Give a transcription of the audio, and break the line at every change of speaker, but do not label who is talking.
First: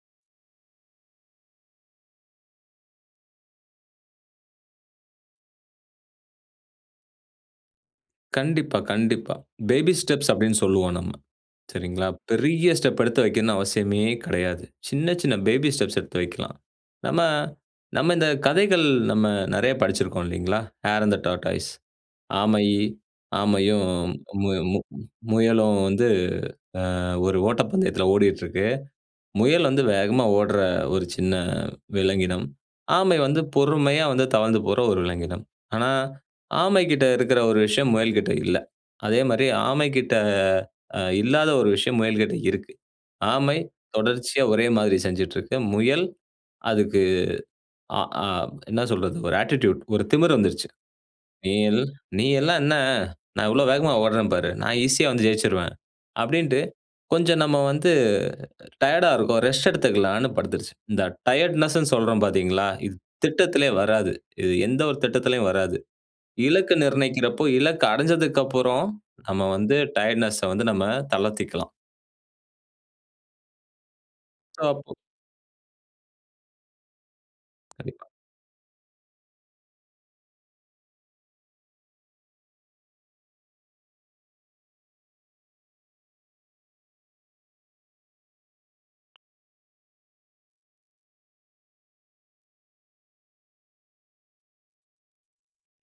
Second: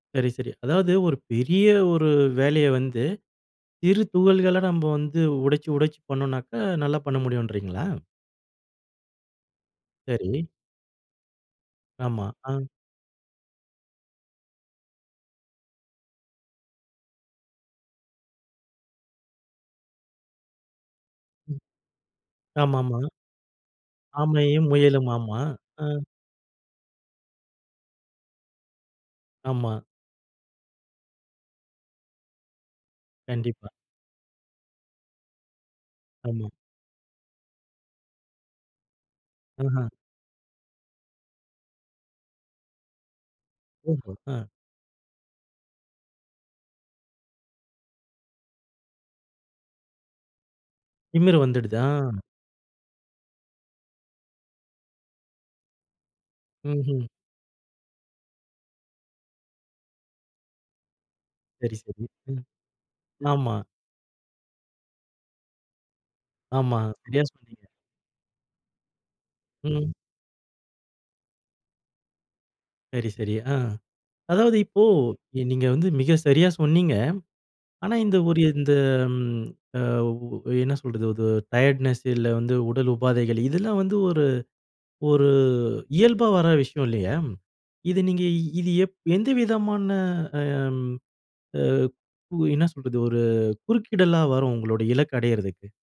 சரி, சரி. அதாவது ஒரு பெரிய ஒரு வேலையை வந்து, சிறு துகள்களா நம்ப வந்து உடைச்சு உடைச்சி பண்ணோம்னாக்க, நல்லா பண்ண முடியும்ன்றீங்களா?
கண்டிப்பா, கண்டிப்பா பேபி ஸ்டெப்ஸ்
சரி.
அப்டின்னு சொல்லுவோம் நம்ம சரிங்களா?
ஆமா. ஆ.
பெரிய ஸ்டெப் எடுத்து வைக்கணும்னு அவசியமே கிடையாது. சின்ன சின்ன பேபி ஸ்டெப்ஸ் எடுத்து வைக்கலாம். நம்ம நம்ம இந்த கதைகள், நம்ம நிறைய படிச்சிருக்கோம் இல்லிங்களா? ஹேர் இன் தே
ம்.
டார்டாஸ் ஆமை
ஆமாமா.
ஆமையும் மு
ஆமையும், முயலும், ஆமா.
முயலும்
ஆ.
வந்து ஆ ஒரு ஓட்டப்பந்தயத்தில ஓடிட்டு இருக்கு. முயல்
ஆமா.
வந்து வேகமா ஓடுற ஒரு சின்ன விலங்கினம். ஆமை வந்து
கண்டிப்பா.
பொறுமையா வந்து தவழ்ந்து போற ஒரு விலங்கினம். ஆனா,
ஆமா.
ஆமைகிட்ட இருக்கிற ஒரு விஷயம் முயல் கிட்ட இல்ல. அதே மாரி
ம்ஹ்ம்.
ஆமைக்கிட்ட ஆ இல்லாத ஒரு விஷயம் முயல் கிட்ட இருக்கு. ஆமை
ஓஹோ! அ.
தொடர்ச்சியா ஒரே மாதிரி செஞ்சுட்டு இருக்கு. முயல் அதுக்கு அ ஆ என்ன சொல்றது, ஒரு ஆட்டிட்யூடு ஒரு திமிர் வந்துருச்சு.
திமிரு
நீ
வந்துடுது
எல்
ஆ.
நீ எல்லாம் என்ன, நான் எவ்ளோ வேகமா ஓட்றேன் பாரு நான் ஈசியா வந்து ஜெயிச்சுருவேன் அப்டின்ட்டு
ம்ஹ்ம்.
கொஞ்சம் நம்ம வந்து டயர்ட்டா இருக்கோம் ரெஸ்ட் எடுத்துக்கலாம்னு படுத்துருச்சு. இந்த
சரி,
டயர்ட்னெஸ்னு
சரி.
சொல்றோம்
ம்.
பார்த்தீங்களா? இது
ஆமா.
திட்டத்திலே வராது. இது எந்த ஒரு திட்டத்திலேயும் வராது. இலக்கு
ஆமா, சரியா
நிர்ணயிக்கிறப்போ,
சொன்னீங்க.
இலக்கு அடைஞ்சதுக்கப்புறம், நம்ம வந்து
ம்.
டயர்ட்னெஸ்ஸ வந்து நம்ம தளர்த்திக்கலாம்.
சரி, சரி, ஆ. அதாவது இப்போ,
டாப்பு.
நீங்க வந்து மிக சரியா சொன்னீங்க. ஆனா
கண்டிப்பா.
இந்த ஒரு இந்த ம் அ ஒ என்ன சொல்றது அது டயர்ட்னெஸ் இல்ல வந்து உடல் உபாதைகள். இதெல்லாம் வந்து ஒரு ஒரு இயல்பா வர விஷயம் இல்லையா? இத நீங்க இது எப் எந்த விதமான ஆ அ கு என்ன சொல்றது ஒரு, குறுக்கிடலா வரும் உங்களோட இலக்கு அடையிறதுக்கு?